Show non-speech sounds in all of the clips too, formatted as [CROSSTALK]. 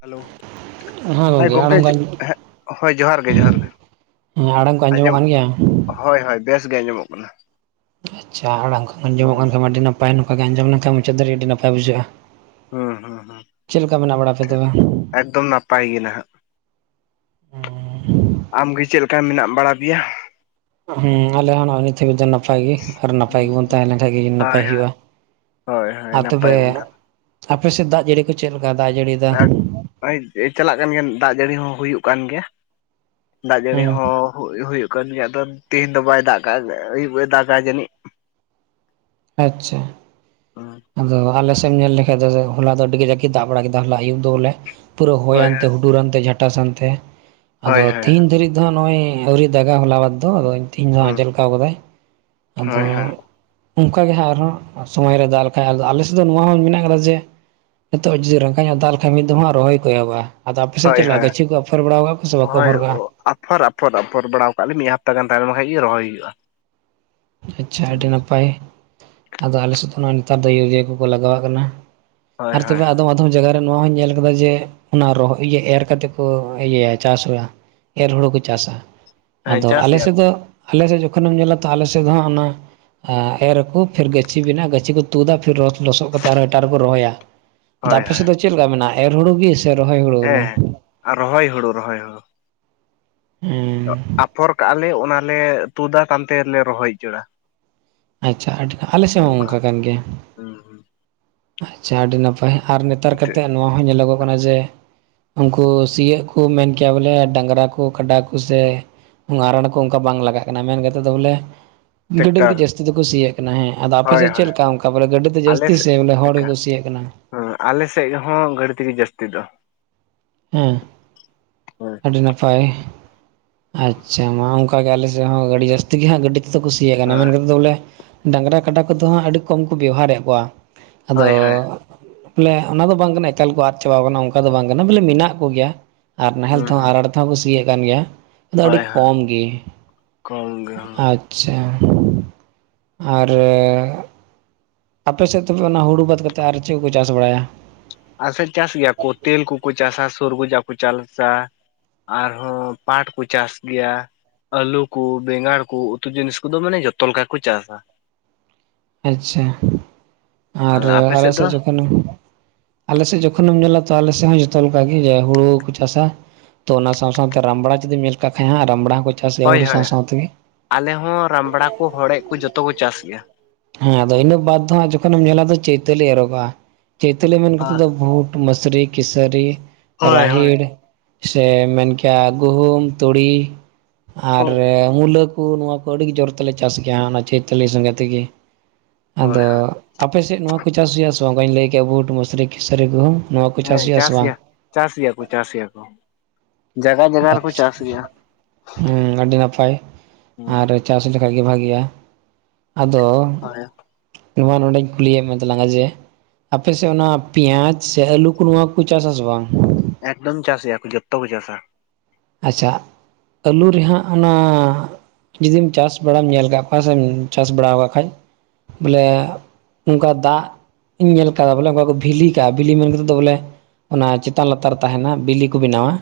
Hello ᱦᱮᱸ ᱜᱚᱝᱠᱮ ᱟᱲᱟᱝ ᱠᱚ ᱦᱮᱸ ᱦᱳᱭ ᱡᱚᱦᱟᱨ ᱜᱮ ᱡᱚᱦᱟᱨ ᱜᱮ ᱦᱮᱸ ᱟᱲᱟᱝ ᱠᱚ ᱟᱸᱡᱚᱢᱚᱜ ᱟᱸᱡᱚᱢ ᱠᱟᱱ ᱜᱮᱭᱟ ᱦᱳᱭ ᱦᱳᱭ ᱵᱮᱥ ᱜᱮ ᱟᱸᱡᱚᱢᱚᱜ ᱠᱟᱱᱟ ᱟᱪᱪᱷᱟ ᱟᱲᱟᱝ ᱠᱷᱚᱱ ᱟᱸᱡᱚᱢᱚᱜ ᱠᱟᱱ ᱦᱩᱸ ᱠᱷᱟᱱ ᱢᱟ ᱟᱹᱰᱤ ᱱᱟᱯᱟᱭ ᱱᱚᱝᱠᱟ ᱜᱮ ᱟᱸᱡᱚᱢ ᱞᱮᱱᱠᱷᱟᱱ ᱢᱩᱪᱟᱹᱫ ᱫᱷᱟᱹᱨᱤ ᱟᱹᱰᱤ ᱱᱟᱯᱟᱭ ᱵᱩᱡᱷᱟᱹᱜᱼᱟ ᱦᱩᱸ ᱦᱩᱸ ᱦᱩᱸ ᱪᱮᱫᱮ ᱞᱮᱠᱟ ᱢᱮᱱᱟᱜ ᱵᱟᱲᱟ ᱯᱮᱭᱟ ᱴᱷᱤᱠ ᱛᱚᱵᱮ ᱮᱠᱫᱚᱢ ᱱᱟᱯᱟᱭ ᱜᱮ ᱱᱟᱦᱟᱜ ᱟᱢᱜᱮ ᱪᱮᱫ ᱞᱮᱠᱟ ᱢᱮᱱᱟᱜ ᱵᱟᱲᱟ ᱯᱮᱭᱟ ᱦᱩᱸ ᱟᱞᱮ ᱦᱚᱸ ᱱᱚᱜᱚᱭ ᱱᱤᱛᱜ ᱦᱟᱹᱵᱤᱡ ᱫᱚ ᱱᱟᱯ ᱱᱟᱯᱟᱭ ᱜᱮ ᱟᱨ ᱱᱟᱯᱟᱭ ᱜᱮᱵᱚᱱ ᱛᱟᱦᱮᱸ ᱞᱮᱱᱠᱷᱟᱱ ᱜᱮ ᱱᱟᱯᱟᱭ ᱦᱳᱭ ᱦᱩᱭᱩᱜᱼᱟ ᱦᱳᱭ ᱦᱳᱭ ᱟᱨ ᱱᱟᱯᱟᱭ ᱛᱚᱵᱮ ᱦᱳᱭ ᱟᱯᱮ ᱥᱮᱫ ᱫᱟᱜ ᱡᱟᱹᱲᱤ ᱠᱚ ᱪᱮᱫ ᱞᱮᱠᱟ ᱫᱟᱜ ᱡᱟᱹᱲᱤ ᱟᱨ ᱪᱟᱞᱟᱜ ᱠᱟᱱ ᱜᱮᱭᱟ ᱫᱟᱜ ᱡᱟᱹᱲᱤ ᱦᱚᱸ ᱦᱩᱭᱩᱜ ᱠᱟᱱ ᱜᱮᱭᱟ ᱫᱟᱜ ᱡᱟᱹᱲᱤ ᱦᱮᱸ ᱦᱚᱸ ᱦᱩᱭ ᱫᱚ ᱦᱩᱭᱩᱜ ᱠᱟᱱ ᱜᱮᱭᱟ ᱟᱫᱚ ᱛᱤᱦᱤᱧ ᱫᱚ ᱵᱟᱭ ᱫᱟᱜ ᱠᱟᱫᱟ ᱟᱹᱭᱩᱵ ᱮ ᱫᱟᱜᱼᱟ ᱡᱟᱹᱱᱤᱡ ᱟᱪᱪᱷᱟ ᱟᱫᱚ ᱟᱞᱮ ᱥᱮᱫ ᱮᱢ ᱧᱮᱞ ᱞᱮᱠᱷᱟᱱ ᱫᱚ ᱦᱚᱞᱟ ᱫᱚ ᱟᱹᱰᱤ ᱠᱟᱡᱟᱠ ᱜᱮ ᱫᱟᱜ ᱵᱟᱲᱟ ᱠᱮᱫᱟ ᱦᱚᱞᱟ ᱟᱹᱭᱩᱵ ᱫᱚ ᱵᱚᱞᱮ ᱯᱩᱨᱟᱹ ᱦᱳᱭ ᱦᱳᱭ ᱦᱚᱭᱟᱱᱛᱮ ᱦᱩᱰᱩᱨᱟᱱᱛᱮ ᱡᱷᱟᱴᱟᱥᱟᱱᱛᱮ ᱟᱫᱚ ᱦᱳᱭ ᱦᱳᱭ ᱦᱳᱭ ᱛᱤᱦᱤᱧ ᱫᱷᱟᱹᱨᱤᱡ ᱱᱤᱛ ᱱᱚᱜᱚᱭ ᱟᱹᱣᱨᱤᱭ ᱫᱟᱜᱟ ᱦᱚᱞᱟ ᱢᱟᱫᱷᱮᱨ ᱫᱚ ᱟᱫᱚ ᱛᱮᱦᱤᱧ ᱫᱚ ᱟᱸᱡᱮᱞ ᱟᱠᱟᱣ ᱟᱠᱟᱫᱟᱭ ᱟᱫᱚ [INAUDIBLE] [UNINTELLIGIBLE] ᱚᱱᱠᱟ ᱜᱮ ᱦᱟᱸᱜ ᱟᱨᱦᱚᱸ ᱥᱚᱢᱚᱭ ᱨᱮ ᱫᱟᱜ ᱞᱮᱠᱷᱟᱡ ᱟᱞᱮᱥᱮᱫ ᱫᱚ ᱱᱚᱣᱟ ᱦᱚᱸ ᱢᱮᱱᱟᱜ ᱟᱠᱟᱫᱟ ᱡᱮ ᱱᱤᱛᱚᱜ ᱡᱩᱫᱤ ᱨᱟᱸᱜᱟᱧ ᱧᱚᱜ ᱫᱟᱜ ᱞᱮᱠᱷᱟᱱ ᱢᱤᱫ ᱫᱚᱢ ᱦᱟᱸ ᱨᱚᱦᱚᱭ ᱠᱚ ᱮᱦᱚᱵᱚᱜᱼᱟ ᱟᱫᱚ ᱟᱯᱮᱥᱮᱫ ᱦᱳᱭ ᱦᱳᱭ ᱪᱮᱫ ᱞᱮᱠᱟ ᱦᱳᱭ ᱜᱟᱪᱷᱤ ᱠᱚ ᱟᱯᱷᱚᱨ ᱵᱟᱲᱟ ᱟᱠᱟᱫᱟ ᱠᱚ ᱥᱮ ᱵᱟᱠᱚ ᱦᱳᱭ ᱟᱯᱷᱚᱨ ᱟᱠᱟᱫᱟ ᱟᱯᱷᱚᱨ ᱟᱯᱷᱚᱨ ᱟᱯᱷᱚᱨ ᱵᱟᱲᱟᱣ ᱠᱟᱜ ᱞᱮ ᱢᱤᱫ ᱦᱟᱯᱛᱟ ᱜᱟᱱ ᱛᱟᱦᱮᱱ ᱞᱮᱱ ᱠᱷᱟᱡ ᱜᱮ ᱨᱚᱦᱚᱭ ᱦᱩᱭᱩᱜᱼᱟ ᱟᱪᱪᱷᱟ ᱦᱩᱸ ᱟᱹᱰᱤ ᱱᱟᱯᱟᱭ ᱟᱫᱚ ᱟᱞᱮ ᱥᱮᱫ ᱫᱚ ᱱᱮᱛᱟᱨ ᱫᱚ ᱤᱭᱩᱨᱤᱭᱟ ᱠᱚᱠᱚ ᱞᱟᱜᱟᱣᱟᱜ ᱠᱟᱱᱟ ᱦᱳᱭ ᱟᱨ ᱦᱳᱭ ᱛᱚᱵᱮ ᱦᱳᱭ ᱟᱫᱚᱢ ᱟᱛ [UNINTELLIGIBLE] ᱟᱫᱚᱢ ᱡᱟᱭᱜᱟ ᱨᱮ ᱱᱚᱶᱟ ᱦᱚᱧ ᱧᱮᱞ ᱟᱠᱟᱫᱟ ᱡᱮ ᱚᱱᱟ ᱨᱚᱦᱚᱭ ᱮᱨ ᱠᱟᱛᱮ ᱠᱚ ᱤᱭᱟᱹᱭᱟ ᱪᱟᱥ ᱦᱩᱭᱩᱜᱼᱟ ᱮᱨ ᱦᱩᱲᱩ ᱠᱚ ᱪᱟᱥᱟ ᱦᱮᱸ ᱟᱫᱚ ᱪᱟᱥ ᱜᱮᱭᱟ ᱟᱞᱮᱥᱮᱫ ᱠᱚ ᱫᱚ ᱟᱞᱮᱥᱮᱫ ᱡᱚᱠᱷᱚᱱᱮᱢ ᱧᱮᱞᱟ ᱛᱟᱦᱮᱞᱮ ᱛᱮᱫ ᱦᱟᱸᱜ ᱚᱱᱟ ᱮᱨ ᱟᱠᱚ ᱯᱷᱤᱨ ᱜᱟᱹᱪᱷᱤ ᱵᱮᱱᱟᱜ ᱜᱟᱹᱪᱷᱤ ᱠᱚ ᱛᱩᱫᱟ ᱯᱷᱤᱨ ᱞᱚᱥᱚᱫ ᱠᱟᱛᱮᱸᱫ ᱟᱨᱦᱚᱸ ᱮᱴᱟᱜ ᱨᱮᱠᱚ ᱨᱚᱦᱚᱭᱟ ᱫᱟ ᱦᱳᱭ ᱟᱯᱮ ᱦᱳᱭ ᱥᱮᱫ ᱫᱚ ᱪᱮᱫ ᱞᱮᱠᱟ ᱢᱮᱱᱟᱜᱼᱟ ᱮᱨ ᱦᱩᱲᱩ ᱜᱮ ᱥᱮ ᱨᱚᱦᱚᱭ ᱦᱩᱲᱩ ᱵᱚᱞᱮ ᱦᱮᱸ ᱟᱨ ᱨᱚᱦᱚᱭ ᱦᱩᱲᱩ ᱨᱚᱦᱚᱭ ᱦᱩᱲᱩ ᱦᱮᱸ ᱟᱯᱷᱚᱨ ᱠᱟᱜᱼᱟᱞᱮ ᱚᱱᱟᱞᱮ ᱛᱩᱫᱟ ᱛᱟᱱᱛᱮᱞᱮ ᱨᱚᱦᱚᱭ ᱩᱪᱟᱹᱲᱟ ᱟᱪᱪᱷᱟ ᱟᱹᱰᱤ ᱟᱞᱮ ᱥᱮᱫ ᱦᱚᱸ ᱚᱱᱠᱟ ᱠᱟᱱ ᱜᱮᱭᱟ ᱦᱩᱸ ᱦᱩᱸ [INAUDIBLE] ᱟᱪᱪᱷᱟ ᱟᱹᱰᱤ ᱱᱟᱯᱟᱭ ᱟᱨ ᱱᱮᱛᱟᱨ ᱠᱟᱛᱮᱜ ᱱᱚᱣᱟ ᱦᱚᱸ ᱧᱮᱞᱚᱜᱚᱜ ᱠᱟᱱᱟ ᱡᱮ ᱩᱱᱠᱩ ᱥᱤᱭᱳᱜ ᱠᱚ ᱢᱮᱱ ᱠᱮᱭᱟ ᱵᱚᱞᱮ ᱰᱟᱹᱝᱨᱟ ᱠᱚ ᱠᱟᱰᱟ ᱠᱚᱥᱮ ᱨᱟᱲ ᱠᱚ ᱚᱱᱠᱟ ᱵᱟᱝ ᱞᱟᱜᱟᱜ ᱠᱟᱱᱟ ᱢᱮᱱ ᱠᱟᱛᱮᱸᱫ ᱫᱚ ᱵᱚᱞᱮ ᱜᱟᱹᱰᱤ ᱴᱮᱠᱴᱟᱨ ᱛᱮᱜᱮ ᱡᱟᱹᱥᱛᱤ ᱫᱚᱠᱚ ᱥᱤᱭᱟᱹᱜ ᱠᱟᱱᱟ ᱦᱮᱸ ᱟᱫᱚ ᱦᱳᱭ ᱟᱯᱮᱥᱮᱫ ᱦᱳᱭ ᱪᱮᱫ ᱞᱮᱠᱟ ᱚᱱᱠᱟ ᱵᱚᱞᱮ ᱜᱟᱹᱰᱤ ᱛᱮ ᱟᱞᱮ ᱡᱟᱹᱥᱛᱤ ᱥᱮᱫ ᱥᱮ ᱵᱚᱞᱮ ᱦᱚᱲ ᱞᱮᱠᱟ ᱜᱮᱠᱩ ᱥᱤᱭᱟᱜ ᱠᱟᱱᱟ ᱦᱮᱸ ᱟᱞᱮ ᱥᱮᱡ ᱦᱚᱸ ᱜᱟᱹᱰᱤ ᱛᱮᱜᱮ ᱡᱟᱹᱥᱛᱤ ᱫᱚ ᱦᱮᱸ ᱦᱮᱸ ᱟᱹᱰᱤ ᱱᱟᱯᱟᱭ ᱟᱪᱪᱷᱟ ᱢᱟ ᱠᱟ ᱚᱱᱠᱟ ᱜᱮ ᱟᱞᱮ ᱥᱮ ᱦᱚᱸ ᱜᱟᱹᱰᱤ ᱡᱟᱹᱥᱛᱤ ᱜᱮ ᱦᱟᱸᱜ ᱜᱟᱹᱰᱤ ᱛᱮᱫᱚ ᱠᱩᱥᱤᱭ ᱠᱟᱱᱟ ᱢᱮᱱᱛᱮᱫ ᱫᱚ ᱵᱚᱞᱮ ᱰᱟᱹᱝᱨᱟ ᱠᱟᱰᱟ ᱠᱚᱫᱚ ᱟᱹᱰᱤ ᱠᱚᱢ ᱠᱚ ᱵᱮᱣᱦᱟᱨᱮᱫ ᱠᱚᱣᱟ ᱟᱫᱚ ᱦᱳᱭ ᱦᱳᱭ ᱵᱚᱞᱮ ᱚᱱᱟ ᱫᱚ ᱵᱟᱝ ᱠᱟᱱᱟ ᱮᱠᱟᱞ ᱠᱚ ᱟᱫ ᱪᱟᱵᱟᱣ ᱟᱠᱟᱱᱟ ᱚᱱᱠᱟ ᱫᱚ ᱵᱟᱝ ᱠᱟᱱᱟ ᱵᱚᱞᱮ ᱢᱮᱱᱟᱜ ᱠᱚᱜᱮᱭᱟ, ᱟᱨ ᱱᱟᱦᱮᱞ ᱦᱩᱸ ᱛᱮᱦᱚᱸ ᱦᱩᱸ ᱟᱨᱴ ᱠᱟᱛᱷᱟ ᱠᱚ ᱥᱤᱭᱮᱫ ᱠᱟᱱ ᱜᱮᱭᱟ ᱟᱫᱚ ᱟᱹᱰᱤ ᱦᱳᱭ ᱦᱳᱭ ᱠᱚᱢ ᱜᱮ ᱠᱚᱢ ᱜᱮ ᱟ ᱟᱪᱪᱷᱟ ᱟᱨᱮ ᱟᱯᱮ ᱥᱮᱫ ᱛᱚᱵᱮ ᱚᱱᱟ ᱦᱩᱲᱩ ᱵᱟᱫ ᱠᱟᱛᱮᱸᱫ ᱟᱨ ᱪᱮᱫ ᱠᱚ ᱪᱟᱥ ᱵᱟᱲᱟᱭᱟ ᱟᱨᱥᱮᱫ ᱪᱟᱥ ᱜᱮᱭᱟ ᱠᱚ ᱛᱮᱞ ᱠᱚᱠᱚ ᱪᱟᱥᱟ ᱥᱩᱨᱜᱡᱟ ᱠᱚ ᱪᱟᱥᱟ ᱟᱨᱦᱚᱸ ᱯᱟᱴ ᱠᱚ ᱪᱟᱥ ᱜᱮᱭᱟ ᱟᱹᱞᱩ ᱠᱚ ᱵᱮᱸᱜᱟᱲ ᱠᱚ ᱩᱛᱩ ᱡᱤᱱᱤᱥ ᱠᱚᱫᱚ ᱢᱟᱱᱮ ᱡᱚᱛᱚ ᱞᱮᱠᱟ ᱜᱮ ᱠᱚ ᱪᱟᱥᱟ ᱟᱪᱪᱷᱟ ᱟᱨ ᱟᱯᱮ ᱟᱞᱮ ᱫᱚ? ᱥᱮᱫ ᱡᱚᱠᱷᱚᱱ ᱟᱞᱮᱥᱮᱫ ᱡᱚᱠᱷᱚᱱᱮᱢ ᱧᱮᱞᱟ ᱛᱚ ᱟᱞᱮ ᱥᱮᱫ ᱦᱚᱸ ᱡᱚᱛᱚ ᱞᱮᱠᱟᱜᱮ ᱦᱩᱲᱩ ᱠᱚ ᱪᱟᱥᱟ ᱛᱚ ᱚᱱᱟ ᱥᱟᱶ ᱥᱟᱶᱛᱮ ᱨᱟᱢᱵᱲᱟ ᱡᱩᱫᱤᱢ ᱧᱮᱞ ᱠᱟᱜ ᱠᱷᱟᱹᱡ ᱨᱟᱢᱲᱟ ᱦᱳᱭ ᱦᱳᱭ ᱟᱞᱮ ᱦᱚᱸ ᱨᱟᱢᱲᱟ ᱠᱚ ᱦᱚᱲᱮᱡ ᱠᱚ ᱡᱚᱛᱚ ᱠᱚ ᱪᱟᱥ ᱜᱮᱭᱟ ᱦᱮᱸ ᱟᱫᱚ ᱤᱱᱟᱹ ᱵᱟᱛ ᱦᱚᱸ ᱡᱚᱠᱷᱚᱱᱮᱢ ᱧᱮᱞᱟ ᱪᱳᱭᱛᱟᱞᱤ ᱮᱨᱚᱜᱚᱜᱼᱟ ᱪᱳᱭᱛᱟᱞᱤ ᱢᱮᱱ ᱠᱟᱛᱮᱫ ᱫᱚ ᱵᱷᱩᱴ ᱢᱟᱹᱥᱨᱤ ᱠᱤᱥᱟᱹᱨᱤ ᱦᱳᱭ ᱦᱳᱭ᱾ ᱨᱟᱦᱤᱲ ᱥᱮ ᱢᱮᱱᱠᱮᱭᱟ ᱜᱩᱦᱩᱢ ᱛᱩᱲᱤ ᱟᱨ ᱦᱳᱭ ᱢᱩᱞᱟᱹᱠ ᱩᱱᱠᱩ ᱱᱚᱣᱟ ᱠᱚ ᱟᱹᱰᱤ ᱜᱮ ᱡᱳᱨ ᱛᱮᱞᱮ ᱪᱟᱥ ᱜᱮᱭᱟ ᱚᱱᱟ ᱪᱳᱭᱛᱟᱞᱤ ᱥᱚᱸᱜᱮ ᱛᱮᱜᱮ ᱦᱳᱭ ᱟᱫᱚ ᱟᱯᱮᱥᱮᱫ ᱱᱚᱣᱟ ᱠᱩ ᱪᱟᱥ ᱜᱮᱭᱟᱥᱮᱵᱟᱝ ᱵᱟᱧᱞᱮᱜᱮᱭᱟ ᱵᱩᱰ, ᱢᱩᱥᱨᱤ, ᱠᱤᱥᱨᱤᱠ, ᱜᱩᱦᱩᱢ᱾ ᱱᱚᱣᱟ ᱠᱚ ᱦᱮᱸ ᱦᱩᱭᱩᱜᱼᱟ ᱥᱮ ᱪᱟᱥ ᱵᱟᱝ ᱜᱮᱭᱟ ᱪᱟᱥ ᱜᱮᱭᱟ ᱠᱚ ᱪᱟᱥ ᱜᱮᱭᱟ ᱠᱚ, ᱡᱟᱭᱜᱟ ᱡᱟᱭᱜᱟ ᱨᱮᱠᱚ ᱟᱪᱪᱷᱟ ᱪᱟᱥ ᱜᱮᱭᱟ᱾ ᱦᱮᱸ ᱟᱹᱰᱤ ᱱᱟᱯᱟᱭ ᱦᱩᱸ ᱟᱨᱼᱼ ᱪᱟᱥ ᱞᱮᱠᱷᱟᱡ ᱜᱮ ᱵᱷᱟᱜᱤᱜᱼᱟ ᱟᱫᱚᱼᱼ ᱦᱳᱭ ᱱᱚᱣᱟ ᱱᱚᱰᱮᱧ ᱠᱩᱞᱤᱭ ᱮᱫ ᱢᱮᱛᱟ ᱞᱟᱝᱟ ᱡᱮ, ᱟᱯᱮ ᱥᱮᱫ ᱚᱱᱟ ᱯᱮᱸᱭᱟᱡ ᱥᱮ ᱟᱹᱞᱩ ᱠᱚ ᱱᱚᱣᱟ ᱠᱚ ᱪᱟᱥ ᱟᱥᱮ ᱵᱟᱝ? ᱮᱠᱫᱚᱢ ᱪᱟᱥ ᱜᱮᱭᱟ ᱡᱚᱛᱚ ᱠᱚ ᱪᱟᱥᱟ, ᱟᱪᱪᱷᱟ ᱟᱹᱞᱩ ᱨᱮᱦᱟᱸᱜ ᱚᱱᱟᱼᱼ ᱡᱩᱫᱤᱢ ᱪᱟᱥ ᱵᱟᱲᱟᱢ ᱧᱮᱞ ᱟᱠᱟᱫ ᱠᱚᱣᱟ ᱥᱮᱢ ᱪᱟᱥ ᱵᱟᱲᱟ ᱟᱠᱟᱫ ᱠᱷᱟᱡ ᱵᱚᱞᱮ ᱚᱱᱠᱟ ᱫᱟᱜᱼᱼ ᱤᱧ ᱧᱮᱞ ᱟᱠᱟᱫᱟ ᱵᱚᱞᱮᱠᱟ ᱠᱚ ᱵᱷᱤᱞᱤ ᱠᱟᱜ ᱵᱷᱤᱞᱤ ᱢᱮᱱ ᱠᱟᱛᱮᱫ ᱫᱚ ᱵᱚᱞᱮ ᱚᱱᱟ ᱪᱮᱛᱟᱱ ᱞᱟᱛᱟᱨ ᱨᱮ ᱛᱟᱦᱮᱱᱟ ᱵᱤᱞᱤ ᱠᱚ ᱵᱮᱱᱟᱣᱟ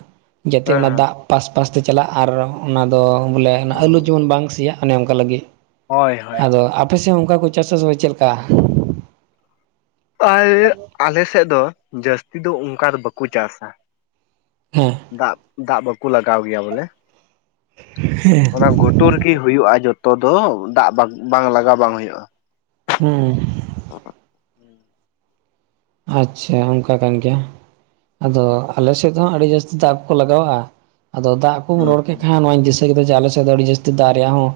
ᱡᱟᱛᱮ ᱦᱮᱸ ᱚᱱᱟ ᱦᱮᱸ᱾ ᱫᱟᱜ ᱯᱟᱥ ᱯᱟᱥ ᱛᱮ ᱪᱟᱞᱟᱜ ᱟᱨ ᱚᱱᱟ ᱫᱚ ᱵᱚᱞᱮ ᱚᱱᱟ ᱟᱹᱞᱩ ᱦᱩᱸ ᱡᱮᱢᱚᱱ ᱵᱟᱝ ᱥᱮᱭᱟᱜ ᱚᱱᱮ ᱚᱱᱠᱟ ᱞᱟᱹᱜᱤᱫ ᱦᱳᱭ ᱦᱳᱭ᱾ ᱟᱫᱚ ᱟᱯᱮ ᱥᱮᱫ ᱦᱚᱸ ᱚᱱᱠᱟ ᱠᱚ ᱪᱟᱥ ᱟᱥᱮ ᱵᱟᱝ ᱪᱮᱫ ᱞᱮᱠᱟ, [UNINTELLIGIBLE] ᱟᱞᱮ ᱥᱮᱫ ᱫᱚ ᱡᱟᱹᱥᱛᱤ ᱫᱚ ᱚᱱᱠᱟ ᱫᱚ ᱵᱟᱠᱚ ᱪᱟᱥᱼᱟ, ᱦᱮᱸ ᱫᱟᱜ ᱫᱟᱜ ᱵᱟᱠᱚ ᱞᱟᱜᱟᱣ ᱜᱮᱭᱟ ᱵᱚᱞᱮ ᱚᱱᱟ ᱜᱷᱩᱴᱼᱼ ᱛᱩᱞᱜᱤ ᱦᱩᱭᱩᱜᱼᱟ ᱡᱚᱛᱚ ᱫᱚ ᱫᱟᱜ ᱵᱟᱝ ᱵᱟᱝ ᱞᱟᱜᱟᱣ ᱵᱟᱝ ᱦᱩᱭᱩᱜᱼᱟ ᱦᱩᱸ [UNINTELLIGIBLE] ᱟᱪᱪᱷᱟ ᱚᱱᱠᱟ ᱠᱟᱱ ᱜᱮᱭᱟ ᱟᱫᱚ ᱟᱞᱮ ᱥᱮᱫ ᱦᱚᱸ ᱟᱹᱰᱤ ᱡᱟᱹᱥᱛᱤ ᱫᱟᱜ ᱠᱚ ᱞᱟᱜᱟᱣᱟᱜᱼᱟ ᱟᱫᱚ ᱫᱟᱜ ᱠᱚᱢ ᱦᱩᱸ ᱨᱚᱲ ᱠᱮᱫ ᱦᱩᱸ ᱠᱷᱟᱱ ᱱᱚᱣᱟᱧ ᱫᱤᱥᱟᱹ [UNINTELLIGIBLE] ᱫᱚ ᱟᱰᱤ ᱡᱟᱥᱛᱤ ᱫᱟᱜ ᱨᱮᱭᱟᱜ ᱦᱚᱸ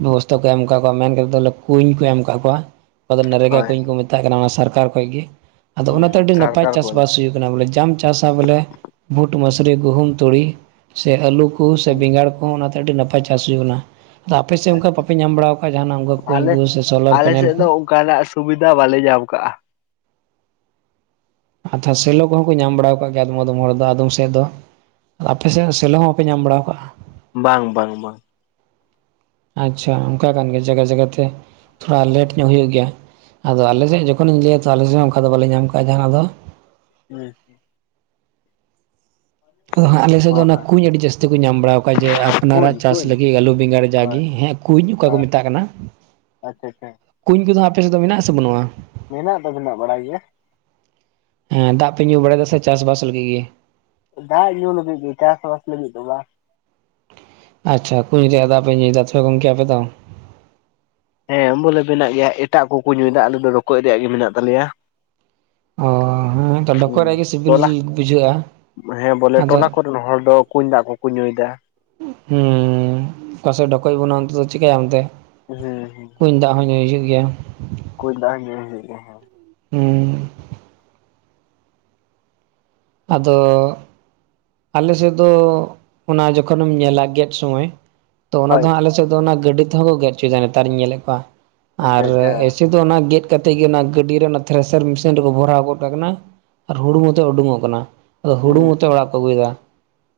ᱵᱮᱵᱚᱥᱛᱷᱟ ᱠᱚ ᱮᱢ ᱟᱠᱟᱫ ᱠᱚᱣᱟ ᱢᱮᱱ ᱠᱟᱛᱮᱫ ᱫᱚ ᱠᱩᱧ ᱠᱚ ᱮᱢ ᱟᱠᱟᱫ ᱠᱚᱣᱟ, [UNINTELLIGIBLE] ᱦᱳᱭ ᱠᱩᱧ ᱠᱚ ᱢᱮᱛᱟᱜ ᱠᱟᱱᱟ ᱚᱱᱟ ᱥᱚᱨᱠᱟᱨ ᱠᱷᱚᱡ ᱜᱮ ᱟᱫᱚ ᱦᱩᱸ ᱚᱱᱟ ᱛᱮ ᱦᱩᱸ ᱟᱹᱰᱤ ᱱᱟᱯᱟᱭ ᱥᱚᱨᱠᱟᱨ ᱪᱟᱥ ᱠᱷᱚᱱ ᱵᱟᱥ ᱦᱩᱭᱩᱜ [UNINTELLIGIBLE] ᱡᱟᱢ ᱪᱟᱥ ᱵᱚᱞᱮ ᱵᱷᱩᱴ ᱢᱩᱥᱨᱤ ᱜᱩᱦᱩᱢ ᱛᱩᱲᱤ ᱥᱮ ᱟᱹᱞᱩᱼᱼ ᱠᱚ ᱥᱮ ᱦᱩᱸ᱾ ᱵᱮᱸᱜᱟᱲ ᱠᱚ ᱦᱚᱸ ᱚᱱᱟ ᱛᱮ ᱟᱹᱰᱤ ᱱᱟᱯᱟᱭ ᱪᱟᱥ ᱦᱩᱭᱩᱜ ᱠᱟᱱᱟ, ᱟᱫᱚ ᱟᱯᱮ ᱥᱮᱫ ᱚᱱᱠᱟ ᱟᱪᱪᱷᱟ ᱵᱟᱯᱮ ᱧᱟᱢ ᱵᱟᱲᱟ ᱟᱠᱟᱫᱼᱟ ᱡᱟᱦᱟᱱᱟᱜ ᱩᱱᱠᱩ ᱠᱩᱧ ᱟᱞᱮ ᱠᱚ ᱥᱮ ᱥᱳᱞᱟᱨ ᱟᱞᱮ ᱯᱮᱱᱮᱞ ᱥᱮᱫ ᱠᱚ? ᱫᱚ ᱚᱱᱠᱟᱱᱟᱜ ᱥᱩᱵᱤᱫᱷᱟ ᱵᱟᱞᱮ ᱧᱟᱢ ᱠᱟᱜᱼᱟ, ᱟᱫᱷᱟ ᱥᱮᱞᱚ ᱠᱚᱦᱚᱸ ᱠᱚ ᱧᱟᱢ ᱵᱟᱲᱟ ᱟᱠᱟᱜ ᱜᱮᱭᱟ ᱟᱫᱚᱢ ᱟᱫᱚᱢ ᱦᱚᱲ ᱫᱚ ᱟᱫᱚᱢ ᱥᱮᱫ ᱫᱚ, ᱟᱯᱮ ᱥᱮᱫ ᱱᱟᱜ ᱥᱮᱞᱳ ᱦᱚᱸ ᱵᱟᱯᱮ ᱧᱟᱢ ᱵᱟᱲᱟ ᱠᱟᱜᱼᱟ, ᱵᱟᱝ ᱵᱟᱝ ᱵᱟᱝ, ᱟᱪᱪᱷᱟ ᱚᱱᱠᱟ ᱠᱟᱱ ᱜᱮᱭᱟ ᱡᱟᱭᱜᱟ ᱡᱟᱭᱜᱟ ᱛᱮ, [UNINTELLIGIBLE] ᱦᱩᱭᱩᱜ ᱜᱮᱭᱟ ᱟᱫᱚ ᱟᱞᱮ ᱥᱮᱫ ᱡᱚᱠᱷᱚ ᱱᱤᱧ ᱞᱟᱹᱭᱟ ᱛᱚ ᱟᱞᱮ ᱥᱮᱫ ᱚᱱᱠᱟ ᱫᱚ ᱵᱟᱞᱮ ᱧᱟᱢ ᱠᱟᱜᱼᱟ ᱡᱟᱦᱟᱸᱱᱟᱜ ᱫᱚ ᱦᱮᱸ ᱟᱫᱚ ᱟᱞᱮ‌ᱥᱮᱫ ᱚ ᱫᱚ ᱚᱱᱟ ᱦᱮᱸ ᱠᱩᱧ ᱟᱹᱰᱤ ᱡᱟᱹᱥᱛᱤ ᱠᱚ ᱧᱟᱢ ᱵᱟᱲᱟ ᱟᱠᱟᱜᱼᱟ ᱡᱮ ᱟᱯᱱᱟᱨᱟᱜ ᱠᱩᱧ ᱪᱟᱥ ᱠᱩᱧ ᱞᱟᱹᱜᱤᱫ ᱟᱞᱩ ᱵᱮᱸᱜᱟᱲ ᱡᱟᱜᱮ ᱦᱳᱭ ᱦᱮᱸ ᱠᱩᱧ ᱚᱠᱟ ᱠᱚ ᱦᱳᱭ ᱢᱮᱛᱟᱜ ᱠᱟᱱᱟ? ᱟᱪᱪᱷᱟ ᱟᱪᱪᱷᱟ ᱠᱩᱧ ᱠᱚᱫᱚ ᱟᱯᱮ ᱥᱮᱫ ᱫᱚ ᱢᱮᱱᱟᱜ ᱟᱥᱮ ᱵᱟᱹᱱᱩᱜᱼᱟ? ᱢᱮᱱᱟᱜ ᱫᱚ ᱢᱮᱱᱟᱜ ᱵᱟᱲᱟᱭ ᱜᱮᱭᱟ ᱦᱮᱸ ᱫᱟᱜ ᱯᱮ ᱧᱩ ᱵᱟᱲᱟᱭ ᱮᱫᱟ ᱥᱮ ᱪᱟᱥ ᱵᱟᱥ ᱞᱟᱹᱜᱤᱫ ᱜᱮ? ᱫᱟᱜ ᱧᱩ ᱞᱟᱹᱜᱤᱫ ᱜᱮ ᱪᱟᱥ ᱵᱟᱥ ᱞᱟᱹᱜᱤᱫ ᱫᱚ ᱵᱟᱝ, ᱟᱪᱪᱷᱟ ᱠᱩᱧ ᱨᱮᱭᱟᱜ ᱫᱟᱜ ᱯᱮ ᱧᱩᱭ [UNINTELLIGIBLE] ᱜᱚᱢᱠᱮ ᱟᱯᱮ ᱫᱚ, ᱦᱮᱸ ᱩᱢᱩᱞᱮ ᱢᱮᱱᱟᱜ ᱜᱮᱭᱟ ᱮᱴᱟᱜ ᱠᱚᱠᱚ ᱧᱩᱭᱫᱟ ᱟᱞᱮ ᱫᱚ ᱞᱳᱠᱚ ᱨᱮᱭᱟᱜ ᱜᱮ ᱢᱮᱱᱟᱜ ᱛᱟᱞᱮᱭᱟ, ᱚ ᱦᱮᱸ ᱛᱚᱫᱚ ᱠᱚᱨᱮ ᱜᱮ ᱥᱤᱵᱤᱞ ᱴᱚᱞᱟ ᱵᱩᱡᱷᱟᱹᱜᱼᱟ, ᱦᱮᱸ ᱵᱚᱞᱮ ᱟᱫᱚ ᱴᱱᱟᱠᱚᱴᱱᱚᱱ ᱦᱚᱲ ᱫᱚ ᱠᱩᱧ ᱫᱟᱜ ᱠᱚᱠᱚ ᱧᱩᱭ ᱮᱫᱟ, ᱦᱩᱸ ᱠᱟᱥᱮ ᱰᱠᱚᱭ ᱵᱟᱱᱩᱜᱼᱟ ᱚᱱᱛᱮ ᱪᱤᱠᱟᱹᱭ ᱮᱱᱛᱮ᱾ ᱦᱩᱸ᱾ ᱠᱩᱧ ᱫᱟᱜ ᱦᱚᱸ ᱧᱩ ᱦᱩᱭᱩᱜ ᱜᱮᱭᱟ᱾ ᱠᱩᱧ ᱫᱟᱜ ᱦᱚᱸ ᱧᱩ ᱦᱩᱭᱩᱜ ᱜᱮᱭᱟ ᱦᱮᱸ᱾ ᱦᱩᱸ᱾ ᱟᱫᱚ ᱟᱞᱮ ᱥᱮᱫ ᱫᱚ ᱚᱱᱟ ᱡᱚᱠᱷᱚᱱᱮᱢ ᱧᱮᱞᱟ ᱜᱮᱫ ᱥᱚᱢᱚᱭ, ᱛᱚ ᱚᱱᱟ ᱫᱚ ᱦᱳᱭ ᱦᱟᱸᱜ ᱟᱞᱮ ᱮᱫ ᱫᱚ ᱚᱱᱟ ᱜᱟᱹᱰᱤ ᱛᱮᱦᱚᱸ ᱠᱚ ᱜᱮᱫ ᱦᱚᱪᱚᱫᱟ ᱱᱮᱛᱟᱨᱤᱧ ᱧᱮᱞᱮᱫ ᱠᱚᱣᱟ᱾ ᱟᱪᱪᱷᱟ ᱟᱨ ᱟᱪᱪᱷᱟ ᱮᱭᱥᱮ ᱫᱚ ᱚᱱᱟ ᱜᱮᱫ ᱠᱟᱛᱮᱫ ᱜᱮ, ᱚᱱᱟ ᱜᱟᱹᱰᱤ ᱨᱮ ᱚᱱᱟ ᱛᱷᱨᱮᱥᱟᱨ ᱢᱮᱥᱤᱱ ᱨᱮᱠᱚ ᱵᱷᱚᱨᱟᱣ ᱜᱚᱫ ᱠᱟᱜ ᱠᱟᱱᱟ᱾ ᱟᱨ ᱦᱩᱲᱩ ᱱᱚᱛᱮ ᱩᱰᱩᱠᱚ ᱠᱟᱱᱟ᱾ ᱟᱫᱚ ᱦᱩᱲᱩ ᱦᱩᱸ ᱠᱟᱛᱮ ᱚᱲᱟᱜ ᱠᱚ ᱟᱹᱜᱩᱭᱮᱫᱟ᱾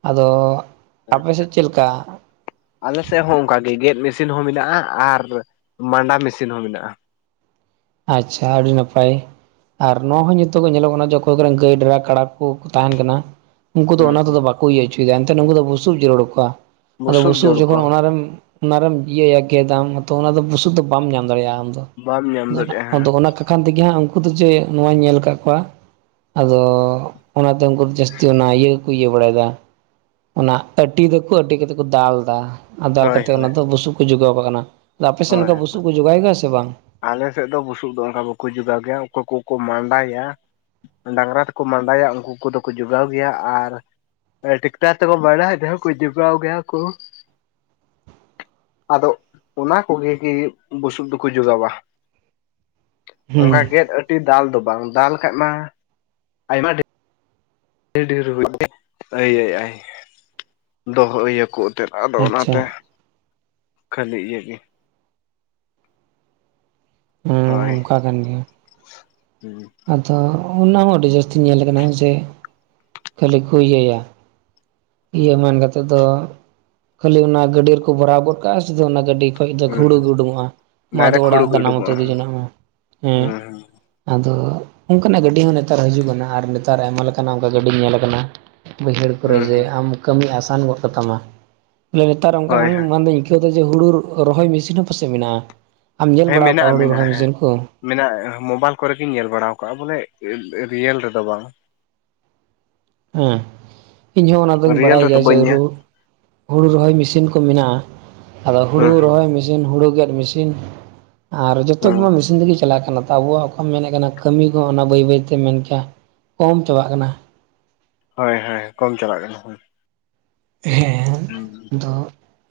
ᱟᱫᱚ ᱟᱪᱪᱷᱟ ᱟᱯᱮ ᱟᱪᱪᱷᱟ ᱥᱮᱫ ᱪᱮᱫ ᱞᱮᱠᱟ? ᱟᱞᱮ ᱥᱮᱫ ᱦᱚᱸ ᱚᱱᱠᱟᱜᱮ, ᱜᱮᱫ ᱢᱮᱥᱤᱱ ᱦᱚᱸ ᱢᱮᱱᱟᱜᱼᱟ ᱟᱨ ᱢᱟᱸᱰᱟ ᱢᱮᱥᱤᱱ ᱦᱚᱸ ᱢᱮᱱᱟᱜᱼᱟᱺ ᱟᱪᱪᱷᱟ ᱟᱹᱰᱤ ᱱᱟᱯᱟᱭ᱾ ᱟᱨ ᱱᱚᱣᱟ ᱦᱚᱸ ᱱᱤᱛᱚᱜ ᱧᱮᱞᱚᱜ ᱠᱟᱱᱟ ᱡᱮ, ᱚᱠᱚᱭ ᱠᱚᱨᱮ ᱜᱟᱹᱭ ᱰᱨᱟ ᱠᱟᱲᱟ ᱠᱚ ᱛᱟᱦᱮᱱ ᱠᱟᱱᱟ᱾ ᱩᱱᱠᱩ ᱫᱚ ᱦᱩᱸ ᱚᱱᱟ ᱦᱩᱸ ᱛᱮᱫᱚ ᱵᱟᱠᱚ ᱤᱭᱟᱹ ᱦᱚᱪᱚᱭᱟᱫᱟ᱾ ᱮᱱ ᱛᱮ ᱩᱱᱠᱩ ᱫᱚ ᱵᱩᱥᱩᱵ ᱡᱟᱹᱨᱩᱲ ᱟᱠᱚᱣᱟ, ᱟᱫᱚ ᱵᱩᱥᱩᱵ ᱡᱳᱲ ᱠᱚ ᱡᱚᱠᱷᱚᱱ ᱚᱱᱟᱨᱮᱢ ᱚᱱᱟ ᱨᱮᱢ ᱤᱭᱟᱹᱭᱟ ᱜᱮᱫᱟᱢ, ᱛᱚ ᱚᱱᱟ ᱫᱚ ᱵᱩᱥᱩᱵ ᱫᱚ ᱵᱟᱢ ᱧᱟᱢ ᱫᱟᱲᱮᱭᱟᱜᱼᱟ ᱟᱢ ᱫᱚ᱾ ᱵᱟᱢ ᱧᱟᱢ ᱫᱟᱲᱮᱭᱟᱜᱼᱟ ᱦᱮᱸ ᱟᱫᱚ ᱚᱱᱟ ᱠᱚᱠᱷᱟᱱ ᱛᱮᱜᱮ ᱦᱟᱸᱜ ᱩᱱᱠᱩ ᱫᱚ ᱡᱮ ᱱᱚᱣᱟᱧ ᱧᱮᱞ ᱟᱠᱟᱫ ᱠᱚᱣᱟ᱾ ᱟᱫᱚ ᱚᱱᱟᱛᱮ ᱩᱱᱠᱩ ᱡᱟᱹᱥᱛᱤ ᱚᱱᱟ ᱤᱭᱟᱹ ᱜᱮᱠᱚ ᱤᱭᱟᱹ ᱵᱟᱲᱟᱭᱮᱫᱟ᱾ ᱚᱱᱟ ᱟᱹᱴᱤ ᱫᱟᱠᱚ ᱟᱹᱴᱤ ᱠᱟᱛᱮᱫ ᱠᱚ ᱫᱟᱞ ᱮᱫᱟ ᱟᱨ ᱫᱟᱞ ᱦᱳᱭ ᱠᱟᱛᱮᱫ ᱦᱳᱭ ᱚᱱᱟ ᱫᱚ ᱵᱩᱥᱩᱵ ᱠᱚ ᱡᱚᱜᱟᱣ ᱠᱟᱜ ᱠᱟᱱᱟ᱾ ᱟᱫᱚ ᱟᱯᱮᱥᱮᱫ ᱦᱳᱭ ᱚᱱᱠᱟ ᱵᱩᱥᱩ ᱠᱚ ᱡᱚᱜᱟᱭ ᱜᱮᱭᱟ ᱥᱮ ᱵᱟᱝ? ᱟᱞᱮ ᱥᱮᱫ ᱫᱚ ᱵᱩᱥᱩᱵ ᱫᱚ ᱚᱱᱠᱟ ᱵᱟᱠᱚ ᱡᱚᱜᱟᱣ ᱜᱮᱭᱟ, ᱚᱠᱚᱭ ᱠᱚᱠᱚ ᱢᱟᱸᱰᱟᱭᱟ᱾ ᱰᱟᱝᱨᱟ ᱛᱮᱠᱚ ᱢᱟᱰᱟᱭᱟ, ᱩᱱᱠᱩ ᱠᱚᱫᱚ ᱠᱚ ᱡᱚᱜᱟᱣ ᱜᱮᱭᱟ᱾ ᱟᱨ ᱴᱤᱠᱴᱟᱨ ᱛᱮᱠᱚ ᱢᱟᱰᱟᱭ ᱨᱮᱦᱚᱸ ᱠᱚ ᱡᱚᱜᱟᱣ ᱜᱮᱭᱟ ᱠᱚ᱾ ᱟᱫᱚ᱾ ᱚᱱᱟ ᱠᱚᱜᱮ ᱜᱮ ᱵᱩᱥᱩᱵ ᱫᱚᱠᱚ ᱡᱚᱜᱟᱣᱼᱟ ᱾ᱚᱱᱠᱟ ᱦᱩᱸ ᱜᱮᱫ ᱴᱤᱡ ᱫᱟᱞ ᱫᱚ ᱵᱟᱝ, ᱫᱟᱞ ᱠᱷᱟᱱ ᱢᱟ ᱟᱭᱢᱟ ᱰᱷᱮ ᱟᱹᱰᱤ ᱰᱷᱮᱨ [UNINTELLIGIBLE] ᱦᱩᱭ ᱟᱭ ᱫᱚᱦᱚᱭᱟ ᱠᱚ ᱮᱱᱛᱮᱫ ᱟᱫᱚ ᱟᱪᱪᱷᱟ ᱚᱱᱟᱛᱮ᱾ ᱠᱷᱟᱹᱞᱤ ᱤᱭᱟᱹ ᱜᱮ᱾ ᱦᱳᱭ᱾ ᱠᱟᱛᱷᱟ ᱠᱟᱱ ᱜᱮᱭᱟᱹ᱾ ᱦᱮᱸ᱾ ᱟᱫᱚ ᱚᱱᱟ ᱦᱚᱸ ᱟᱹᱰᱤ ᱡᱟᱹᱥᱛᱤ ᱧᱮᱞ ᱟᱠᱟᱱᱟ ᱡᱮ, ᱠᱷᱟᱹᱞᱤ ᱠᱚ ᱤᱭᱟᱹᱭᱟ᱾ ᱤᱭᱟᱹ ᱢᱮᱱ ᱠᱟᱛᱮᱫ ᱫᱚ ᱠᱷᱟᱹᱞᱤ ᱚᱱᱟ ᱜᱟᱹᱰᱤ ᱨᱮᱠᱚ ᱵᱷᱚᱨᱟᱣ ᱜᱚᱫ ᱠᱟᱜᱼᱟ᱾ ᱥᱤᱫᱦᱟ ᱚᱱᱟ ᱜᱟᱹᱰᱤ ᱠᱷᱚᱡ ᱫᱚ ᱦᱩᱲᱳ ᱦᱩᱸ ᱜᱮ ᱩᱰᱩᱠᱚᱜᱼᱟ, ᱟᱫᱚ ᱰᱟᱭᱨᱮᱠᱴ ᱚᱲᱟᱜ ᱦᱩᱲᱩ ᱠᱚ ᱫᱟᱱᱟ ᱢᱚᱛᱚ ᱩᱰᱩᱠᱚᱜᱼᱟ ᱤᱫᱤ ᱦᱩᱸ ᱡᱚᱱᱟᱜ ᱢᱮ ᱦᱮᱸ᱾ ᱦᱩᱸ ᱟᱫᱚ ᱚᱱᱠᱟᱱᱟᱜ ᱜᱟᱹᱰᱤ ᱦᱚᱸ ᱱᱮᱛᱟᱨ ᱦᱤᱡᱩᱜ ᱠᱟᱱᱟ, ᱟᱨ ᱱᱮᱛᱟᱨ ᱟᱭᱢᱟ ᱞᱮᱠᱟᱱᱟᱜ ᱚᱱᱠᱟ ᱜᱟᱹᱰᱤ ᱧᱮᱞ ᱟᱠᱟᱱᱟ᱾ ᱵᱟᱹᱭᱦᱟᱹᱲ ᱠᱚᱨᱮ ᱦᱩᱸ ᱡᱮ ᱦᱩᱸ ᱟᱢ ᱠᱟᱹᱢᱤ ᱟᱥᱟᱱ ᱜᱚᱫ ᱠᱟᱛᱟᱢᱟ᱾ ᱵᱚᱞᱮ ᱱᱮᱛᱟᱨ ᱚᱱᱠᱟ ᱦᱳᱭ ᱦᱚᱸ ᱦᱳᱭ ᱵᱟᱝᱫᱚᱧ ᱱᱤᱛᱚᱜ ᱡᱮ ᱦᱳᱲᱩ ᱨᱚᱦᱚᱭ ᱢᱮᱥᱤᱱ ᱦᱚᱸ ᱯᱟᱥᱮᱡ ᱢᱮᱱᱟᱜᱼᱟ᱾ ᱟᱢ ᱧᱮᱞ ᱦᱮᱸ ᱵᱟᱲᱟ ᱢᱮᱱᱟᱜᱼᱟ ᱟᱠᱟᱜᱼᱟ ᱦᱳᱲᱩ ᱢᱮᱱᱟᱜᱼᱟ ᱨᱚᱦᱚᱭ ᱦᱮᱸ ᱢᱮᱥᱤᱱ ᱠᱚ? ᱢᱮᱱᱟᱜᱼᱟ᱾ ᱢᱳᱵᱟᱭᱤᱞ ᱠᱚᱨᱮᱜᱤᱧ ᱧᱮᱞ ᱵᱟᱲᱟ ᱟᱠᱟᱜ ᱵᱚᱞᱮ ᱨᱤᱭᱮᱞ ᱨᱮᱫᱚ ᱵᱟᱝ᱾ ᱦᱮᱸ᱾ ᱤᱧ ᱦᱚᱸ ᱚᱱᱟ ᱫᱩᱧ ᱨᱤᱭᱮᱞ ᱵᱟᱲᱟᱭ ᱨᱮᱫᱚ ᱜᱮᱭᱟ ᱡᱮ, ᱵᱟᱹᱧ ᱧᱮᱞ ᱨᱩ ᱦᱩᱲᱩ ᱨᱚᱦᱚᱭ ᱢᱮᱥᱤᱱ ᱠᱚ ᱢᱮᱱᱟᱜᱼᱟ, ᱟᱫᱚ ᱦᱩᱲᱩ ᱦᱩᱸ ᱨᱚᱦᱚᱭ ᱦᱩᱸ ᱢᱮᱥᱤᱱ ᱦᱩᱲᱩ ᱜᱮᱫ ᱢᱮᱥᱤᱱ ᱟᱨ ᱡᱚᱛᱚ ᱦᱩᱸ ᱠᱚᱢᱟ ᱢᱮᱥᱤᱱ ᱛᱮᱜᱮ ᱪᱟᱞᱟᱜ ᱠᱟᱱᱟ᱾ ᱟᱵᱚᱣᱟᱜ ᱚᱠᱟᱢ ᱢᱮᱱᱮᱫ ᱠᱟᱱᱟ, ᱠᱟᱹᱢᱤ ᱠᱚ ᱚᱱᱟ ᱵᱟᱹᱭ ᱵᱟᱹᱭᱛᱮ ᱢᱮᱱ ᱠᱮᱭᱟ ᱠᱚᱢ ᱪᱟᱵᱟᱜ ᱠᱟᱱᱟ᱾ ᱦᱳᱭ ᱦᱳᱭ, ᱠᱚᱢ ᱪᱟᱵᱟᱜ ᱠᱟᱱᱟ ᱦᱳᱭ᱾ ᱦᱮᱸ᱾ ᱦᱩᱸᱻ᱾ ᱟᱫᱚ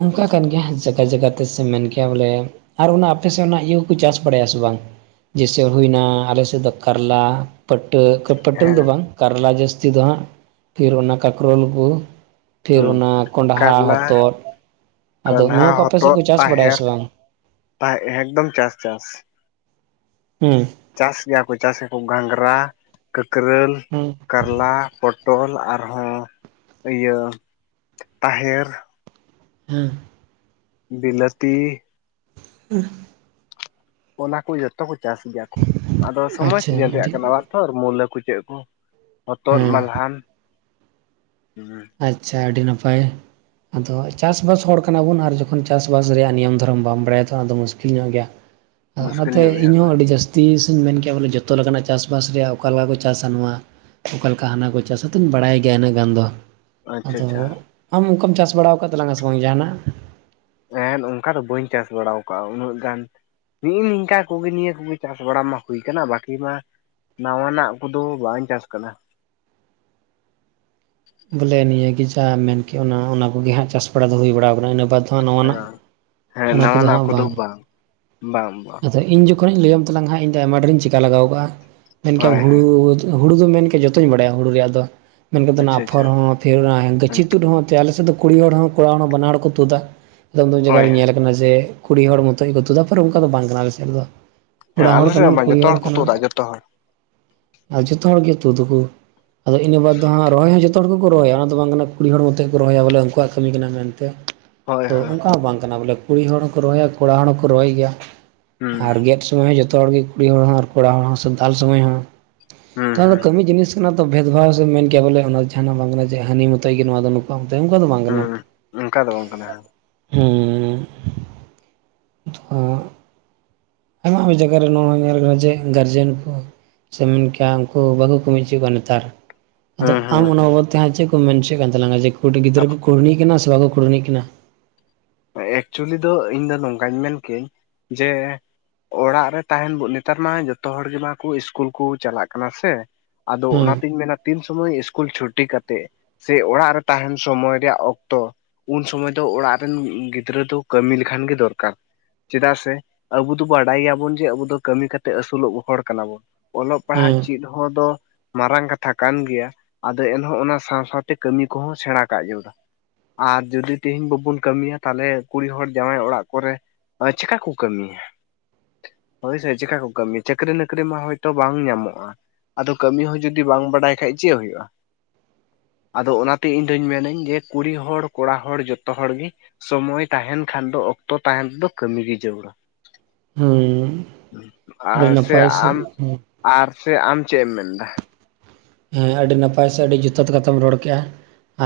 ᱚᱝᱠᱟ ᱠᱟᱱ ᱜᱮᱭᱟ ᱡᱟᱜᱟ ᱡᱟᱜᱟ ᱛᱮ ᱥᱮ ᱢᱮᱱ ᱠᱮᱭᱟ ᱵᱚᱞᱮ ᱟᱨ ᱚᱱᱟ ᱟᱯᱮ ᱥᱮᱡ ᱚᱱᱟ ᱤᱭᱟᱹ ᱠᱩᱠᱩ ᱪᱟᱥ ᱵᱟᱲᱟᱭᱟ ᱥᱮ ᱵᱟᱝ? ᱡᱮᱭᱥᱮᱹ ᱦᱩᱭᱱᱟ ᱟᱞᱮ ᱥᱮᱫ ᱫᱚ ᱠᱟᱨᱞᱟ ᱯᱟᱴᱟᱹ ᱯᱟᱹᱴᱟᱹᱞ ᱦᱮᱸ ᱫᱚ ᱵᱟᱝ ᱠᱟᱨᱞᱟ ᱡᱟᱹᱥᱛᱤ ᱫᱚ ᱦᱟᱸᱜ ᱯᱷᱤᱨ ᱚᱱᱟ ᱠᱟᱠᱨᱳᱞ ᱠᱩ᱾ ᱦᱮᱸ ᱠᱟᱨᱞᱟ, ᱟᱫᱚ ᱠᱚᱸᱰᱷᱟ, ᱱᱚᱣᱟ ᱠᱚ ᱟᱯᱮ ᱥᱮᱫ ᱦᱚᱛᱚᱫ, ᱠᱚ ᱪᱟᱥ ᱵᱟᱲᱟᱭᱟ ᱛᱟᱦᱮᱨ᱾ ᱥᱮ ᱵᱟᱝ? ᱛᱟᱦ ᱮᱠᱫᱚᱢ ᱪᱟᱥ ᱪᱟᱥ ᱾ ᱦᱩᱸ᱾ ᱪᱟᱥ ᱜᱮᱭᱟ ᱠᱚ, ᱪᱟᱥ ᱟᱠᱚ ᱜᱷᱟᱸᱜᱽᱨᱟ, ᱠᱟᱹᱠᱨᱟᱹᱞ ᱦᱩᱸ᱾ ᱠᱟᱨᱞᱟ ᱯᱚᱴᱚᱞ ᱟᱨᱦᱚᱸ ᱤᱭᱟᱹ ᱛᱟᱦᱮᱨ ᱦᱩᱸ᱾ ᱵᱤᱞᱟᱹᱛᱤ ᱾ ᱩᱸᱦ᱾ ᱚᱱᱟ ᱠᱩ ᱡᱚᱛᱚ ᱠᱚ ᱪᱟᱥ ᱜᱮᱭᱟ ᱠᱚ, ᱟᱫᱚ ᱥᱚᱢᱚᱭ ᱟᱪᱪᱷᱟ ᱥᱤᱡᱮᱱ ᱨᱮᱭᱟᱜ ᱟᱹᱰᱤ ᱠᱟᱱᱟ ᱟᱨ ᱛᱚᱨ ᱢᱩᱞᱟᱹ ᱠᱩ ᱪᱮᱫ ᱠᱩ ᱦᱚᱛᱚᱫ, ᱦᱮᱸ ᱢᱟᱞᱦᱟᱱ ᱦᱩᱸ᱾ ᱟᱪᱪᱷᱟ ᱟᱹᱰᱤ ᱱᱟᱯᱟᱭ᱾ ᱟᱫᱚ ᱪᱟᱥ ᱵᱟᱥ ᱦᱚᱲ ᱠᱟᱱᱟ ᱵᱚᱱ ᱟᱨ ᱡᱚᱠᱷᱚᱱ ᱪᱟᱥ ᱵᱟᱥ ᱨᱮᱭᱟᱜ ᱱᱤᱭᱚᱢ ᱫᱷᱚᱨᱚᱢ ᱵᱟᱢ ᱵᱟᱲᱟᱭᱟ ᱛᱚ ᱟᱫᱚ ᱢᱩᱥᱠᱤᱞ ᱧᱚᱜ ᱜᱮᱭᱟ᱾ [INAUDIBLE] ᱚᱱᱟᱛᱮ ᱧᱚᱜ ᱜᱮᱭᱟ ᱤᱧᱦᱚᱸ ᱦᱳᱭ ᱟᱹᱰᱤ ᱡᱟᱹᱥᱛᱤ ᱥᱤᱧ ᱢᱮᱱ ᱠᱮᱭᱟ ᱵᱚᱞᱮ ᱡᱚᱛᱚ ᱞᱮᱠᱟᱱᱟᱜ ᱪᱟᱥᱵᱟᱥ ᱨᱮᱭᱟᱜ ᱚᱠᱟ ᱞᱮᱠᱟ ᱠᱚ ᱪᱟᱥᱟ ᱱᱚᱣᱟ ᱚᱠᱟ ᱞᱮᱠᱟ ᱦᱟᱱᱟ ᱠᱚ ᱪᱟᱥᱼᱟ ᱛᱚᱧ ᱵᱟᱲᱟᱭ ᱜᱮᱭᱟ ᱤᱱᱟᱹᱜ ᱜᱟᱱ ᱫᱚ᱾ ᱟᱪᱪᱷᱟ ᱟᱫᱚ ᱟᱪᱪᱷᱟ ᱟᱢ ᱚᱝᱠᱟᱢ ᱪᱟᱥ ᱵᱟᱲᱟ ᱟᱠᱟᱫ ᱛᱟᱞᱟᱝᱟ ᱥᱮ ᱵᱟᱝ ᱡᱟᱦᱟᱱᱟᱜ? ᱮᱸ ᱚᱱᱠᱟ ᱫᱚ ᱵᱟᱹᱧ ᱪᱟᱥ ᱵᱟᱲᱟᱣ ᱟᱠᱟᱜᱼᱟ, ᱩᱱᱟᱹᱜ ᱜᱟᱱ ᱱᱤᱜᱼᱤ ᱱᱤᱝᱠᱟ ᱠᱚᱜᱮ ᱱᱤᱭᱟᱹ ᱠᱚᱜᱮ ᱪᱟᱥ ᱵᱟᱲᱟ ᱢᱟ ᱦᱩᱭ ᱠᱟᱱᱟ, ᱵᱟᱠᱤ ᱢᱟ ᱱᱟᱣᱟᱱᱟᱜ ᱠᱚᱫᱚ ᱵᱟᱧ ᱪᱟᱥ ᱠᱟᱫᱟ᱾ ᱵᱚᱞᱮ ᱱᱤᱭᱟᱹ ᱜᱮ ᱡᱟ ᱢᱮᱱᱠᱮᱜ ᱚᱱᱟ ᱚᱱᱟ ᱠᱚᱜᱮ ᱦᱟᱸᱜ ᱪᱟᱥ ᱵᱟᱲᱟ ᱫᱚ ᱦᱳᱭ ᱵᱟᱲᱟᱣ ᱟᱠᱟᱱᱟ᱾ ᱤᱱᱟᱹ ᱵᱟᱫᱽ ᱦᱮᱸ ᱱᱚᱶᱟᱱᱟᱜ ᱚᱱᱟ ᱠᱚᱫᱚ ᱦᱟᱸᱜ ᱵᱟᱝ᱾ ᱵᱟᱝ ᱵᱟᱝ ᱟᱫᱚ ᱤᱧ ᱡᱚᱠᱷᱚᱱᱤᱧ ᱞᱟᱹᱭᱟᱢ ᱛᱟᱞᱟᱝ ᱦᱟᱸᱜ, ᱤᱧᱫᱚ ᱟᱭᱢᱟ ᱰᱷᱮᱨᱤᱧ ᱪᱤᱠᱟ ᱞᱮᱜᱟᱣ ᱠᱟᱜᱼᱟ᱾ ᱢᱮᱱ ᱠᱮᱭᱟᱢ ᱦᱳᱭ ᱦᱩᱲᱩᱻ ᱦᱳᱭ ᱦᱩᱲᱩ ᱫᱚᱢ ᱢᱮᱱ ᱠᱮᱭᱟ ᱡᱚᱛᱚᱧ ᱵᱟᱲᱟᱭᱟ ᱦᱩᱲᱩ ᱨᱮᱭᱟᱜ ᱫᱚ, ᱢᱮᱱ ᱠᱟᱛᱮ ᱫᱚ ᱚᱱᱟ ᱟᱪᱪᱷᱟ ᱟᱯᱷᱚᱨ ᱟᱪᱪᱷᱟ ᱦᱚᱸ ᱯᱷᱤᱨ ᱦᱮᱸ ᱜᱟᱹᱪᱷᱤ ᱛᱩᱫ ᱦᱚᱸ᱾ ᱛᱮ ᱟᱞᱮ ᱥᱮᱫ ᱫᱚ ᱠᱩᱲᱤ ᱦᱚᱲ ᱦᱚᱸ ᱠᱚᱲᱟ ᱦᱚᱲ ᱦᱚᱸ ᱵᱟᱱᱟ ᱦᱚᱲ ᱠᱚ ᱛᱩᱫᱟ, ᱟᱫᱚᱢ ᱟᱫᱚᱢ ᱡᱟᱭᱜᱟ ᱦᱳᱭ ᱨᱮ ᱦᱮᱸ ᱧᱮᱞ ᱠᱟᱱᱟ ᱡᱮ ᱠᱩᱲᱤ ᱦᱚᱲ ᱢᱚᱛᱚᱡ ᱜᱮᱠᱚ ᱛᱩᱫᱟ, ᱯᱷᱤᱨ ᱚᱝᱠᱟ ᱫᱚ ᱵᱟᱝ ᱠᱟᱱᱟ ᱟᱞᱮ ᱥᱮᱫ ᱨᱮᱫᱚ᱾ ᱦᱮᱸ ᱠᱚᱲᱟ ᱦᱚᱲ ᱟᱞᱮ ᱥᱮᱫ ᱠᱟᱱᱟᱢ ᱢᱟ ᱠᱩᱲᱤ ᱡᱚᱛᱚ ᱦᱚᱲ ᱠᱚ ᱠᱟᱱᱟᱢ᱾ ᱛᱩᱫᱟ ᱡᱚᱛᱚ ᱦᱚᱲ ᱟᱨ ᱡᱚᱛᱚ ᱦᱚᱲᱜᱮ ᱛᱩᱫ ᱟᱠᱩ, ᱟᱫᱚ ᱤᱱᱟᱹ ᱵᱟᱫ ᱫᱚ ᱦᱟᱸᱜ ᱨᱚᱦᱚᱭ ᱦᱚᱸ ᱡᱚᱛᱚ ᱡᱚᱛᱚ ᱦᱚᱲ ᱜᱮᱠᱚ ᱨᱚᱦᱚᱭᱟ, ᱚᱱᱟ ᱫᱚ ᱵᱟᱝ ᱠᱟᱱᱟ ᱠᱩᱲᱤ ᱦᱚᱲ ᱢᱚᱛᱮᱡ ᱠᱚ ᱨᱚᱦᱚᱭᱟ ᱵᱚᱞᱮ ᱩᱱᱠᱩᱣᱟᱜ ᱠᱟᱹᱢᱤ ᱠᱟᱱᱟ ᱢᱮᱱᱛᱮ᱾ ᱦᱳᱭ ᱛᱚ ᱦᱳᱭ ᱚᱝᱠᱟ ᱦᱚᱸ ᱵᱟᱝ ᱠᱟᱱᱟ ᱵᱚᱞᱮ, ᱠᱩᱲᱤ ᱦᱚᱲ ᱦᱚᱸᱠᱚ ᱨᱚᱦᱚᱭᱟ ᱠᱚᱲᱟ ᱦᱚᱲ ᱦᱚᱸᱠᱚ ᱨᱚᱦᱚᱭ ᱜᱮᱭᱟ ᱦᱩᱸ ᱟᱨ ᱜᱮᱫ ᱥᱚᱢᱚᱭ ᱦᱚᱸ ᱡᱚᱛᱚ ᱦᱚᱲ ᱜᱮ ᱠᱩᱲᱤ ᱦᱚᱲ ᱦᱚᱸ ᱟᱨ ᱠᱚᱲᱟ ᱦᱚᱲ ᱦᱚᱸ ᱥᱮ ᱫᱟᱞ ᱥᱚᱢᱚᱭ ᱦᱚᱸ ᱦᱩᱸ ᱛᱚ ᱚᱱᱟ ᱦᱩᱸ ᱠᱟᱹᱢᱤ ᱡᱤᱱᱤᱥ ᱚᱱᱟ ᱫᱚ ᱵᱷᱮᱫ ᱵᱷᱟᱣ ᱥᱮᱢ ᱢᱮᱱ ᱠᱮᱭᱟ ᱵᱚᱞᱮ ᱚᱱᱟ ᱡᱟᱦᱟᱱᱟᱜ ᱵᱟᱝ ᱠᱟᱱᱟ ᱡᱮ ᱦᱟᱹᱱᱤ ᱢᱚᱛᱚᱡ ᱜᱮ ᱱᱚᱣᱟ ᱫᱚ ᱱᱩ ᱛᱮ ᱩᱝᱠᱩᱣᱟᱜ ᱫᱚ ᱵᱟᱝ ᱠᱟᱱᱟ, ᱦᱩᱸ ᱚᱱᱠᱟ ᱫᱚ ᱵᱟᱝ ᱠᱟᱱᱟ ᱦᱮᱸ ᱦᱩᱸᱻ᱾ ᱛᱷᱚ ᱟᱭᱢᱟ ᱟᱭᱢᱟ ᱡᱟᱭᱜᱟ ᱨᱮ ᱱᱚᱣᱟ ᱢᱟ ᱧᱮᱞ ᱟᱠᱟᱱᱟ ᱡᱮ ᱜᱟᱨᱡᱮᱱ ᱠᱚ ᱥᱮᱢ ᱢᱮᱱ ᱠᱮᱭᱟ ᱩᱱᱠᱩ ᱵᱟᱠᱩ ᱠᱟᱹᱢᱤ ᱩᱪᱩᱭᱮᱫ ᱠᱚᱣᱟ ᱱᱮᱛᱟᱨ᱾ ᱟᱫᱚ ᱦᱩᱸ ᱟᱢ ᱦᱩᱸ ᱚᱱᱟ ᱦᱩᱸ ᱵᱟᱵᱚᱫ ᱛᱮ ᱦᱟᱸᱜ ᱪᱮᱫ ᱠᱚᱢ ᱢᱮᱱ ᱦᱚᱪᱚᱭᱮᱫ ᱠᱟᱱ ᱛᱟᱞᱟᱝᱟ? ᱡᱮ ᱠᱩᱲᱤ ᱜᱤᱫᱽᱨᱟᱹ ᱠᱚ ᱠᱩᱲᱱᱤᱜ ᱠᱟᱱᱟ ᱥᱮ ᱵᱟᱠᱚ ᱠᱩᱲᱱᱤᱜ ᱠᱟᱱᱟ? ᱮᱠᱪᱩᱭᱮᱞᱤ ᱫᱚ ᱤᱧ ᱫᱚ ᱱᱚᱝᱠᱟᱧ ᱢᱮᱱ ᱠᱮᱭᱟᱹᱧ ᱡᱮ ᱚᱲᱟᱜ ᱨᱮ ᱛᱟᱦᱮᱱ ᱱᱮᱛᱟᱨ ᱢᱟ ᱡᱚᱛᱚ ᱦᱚᱲ ᱜᱮᱢᱟᱠᱚ ᱤᱥᱠᱩᱞ ᱠᱩ ᱪᱟᱞᱟᱜ ᱠᱟᱱᱟ ᱥᱮ᱾ ᱟᱫᱚ ᱦᱮᱸ ᱚᱱᱟᱛᱤᱧ ᱢᱮᱱᱟ ᱛᱤᱱ ᱥᱩᱢᱳᱭ ᱤᱥᱠᱩᱞ ᱪᱷᱩᱴᱤ ᱠᱟᱛᱮᱫ ᱥᱮ ᱚᱲᱟᱜ ᱨᱮ ᱛᱟᱦᱮᱱ ᱥᱚᱢᱚᱭ ᱨᱮᱭᱟᱜ ᱚᱠᱛᱚ ᱩᱱ ᱥᱚᱢᱚᱭ ᱫᱚ ᱚᱲᱟᱜ ᱨᱮᱱ ᱜᱤᱫᱽᱨᱟᱹ ᱫᱚ ᱠᱟᱹᱢᱤ ᱞᱮᱠᱷᱟᱱ ᱜᱮ ᱫᱚᱨᱠᱟᱨ। ᱪᱮᱫᱟᱜ ᱥᱮ ᱟᱵᱩ ᱫᱚ ᱵᱟᱰᱟᱭ ᱜᱮᱭᱟᱵᱚᱱ ᱡᱮ ᱟᱵᱚ ᱫᱚ ᱠᱟᱹᱢᱤ ᱠᱟᱛᱮᱫ ᱟᱹᱥᱩᱞᱚᱜ ᱦᱚᱲ ᱠᱟᱱᱟᱵᱚᱱ। ᱚᱞᱚᱜ ᱯᱟᱲᱦᱟᱜ ᱦᱮᱸ ᱪᱮᱫ ᱦᱚᱸ ᱫᱚ ᱢᱟᱨᱟᱝ ᱠᱟᱛᱷᱟ ᱠᱟᱱ ᱜᱮᱭᱟᱼᱼ ᱟᱫᱚ ᱮᱱᱦᱚᱸ ᱚᱱᱟ ᱥᱟᱶ ᱥᱟᱶᱛᱮ ᱠᱟᱹᱢᱤ ᱠᱚᱦᱚᱸ ᱥᱮᱸᱲᱟ ᱠᱟᱜ ᱡᱟᱹᱨᱩᱲᱟ ᱟᱨ ᱡᱩᱫᱤ ᱛᱤᱦᱤᱧ ᱵᱟᱵᱩᱱ ᱠᱟᱹᱢᱤᱭᱟ ᱛᱟᱞᱦᱮ ᱠᱩᱲᱤ ᱦᱚᱲ ᱡᱟᱶᱟᱭ ᱚᱲᱟᱜ ᱠᱚᱨᱮ ᱪᱤᱠᱟ ᱠᱚ ᱠᱟᱹᱢᱤᱭᱟ ᱦᱳᱭ ᱥᱮ ᱪᱤᱠᱟ ᱠᱚ ᱠᱟᱹᱢᱤ ᱪᱟᱹᱠᱨᱤ ᱱᱚᱠᱨᱤ ᱢᱟ ᱦᱳᱭᱛᱚ ᱵᱟᱝ ᱧᱟᱢᱚᱜᱼᱟ ᱟᱫᱚ ᱠᱟᱹᱢᱤ ᱦᱚᱸ ᱡᱩᱫᱤ ᱵᱟᱝ ᱵᱟᱲᱟᱭ ᱠᱷᱟᱡ ᱪᱮᱫ ᱦᱩᱭᱩᱜᱼᱟ ᱟᱫᱚ ᱚᱱᱟᱛᱮ ᱤᱧ ᱫᱩᱧ ᱢᱮᱱᱟᱹᱧ ᱡᱮ ᱠᱩᱲᱤ ᱦᱚᱲ ᱠᱚᱲᱟ ᱦᱚᱲ ᱡᱚᱛᱚ ᱦᱚᱲ ᱜᱮ ᱥᱚᱢᱚᱭ ᱛᱟᱦᱮᱱ ᱠᱷᱟᱱ ᱫᱚ ᱚᱠᱛᱚ ᱛᱟᱦᱮᱱ ᱛᱮᱫᱚ ᱠᱟᱹᱢᱤ ᱜᱮ ᱡᱟᱹᱨᱩᱲᱟ। ᱦᱩᱸᱻ ᱟᱨ ᱥᱮ ᱟᱢ ᱟᱨ ᱥᱮ ᱟᱢ ᱪᱮᱫ ᱮᱢ ᱢᱮᱱᱫᱟ? ᱦᱮᱸ ᱟᱹᱰᱤ ᱱᱟᱯᱟᱭ ᱥᱮ ᱟᱹᱰᱤ ᱡᱚᱛᱷᱟᱹᱛ ᱠᱟᱛᱷᱟᱢ ᱨᱚᱲ ᱠᱮᱫᱼᱟ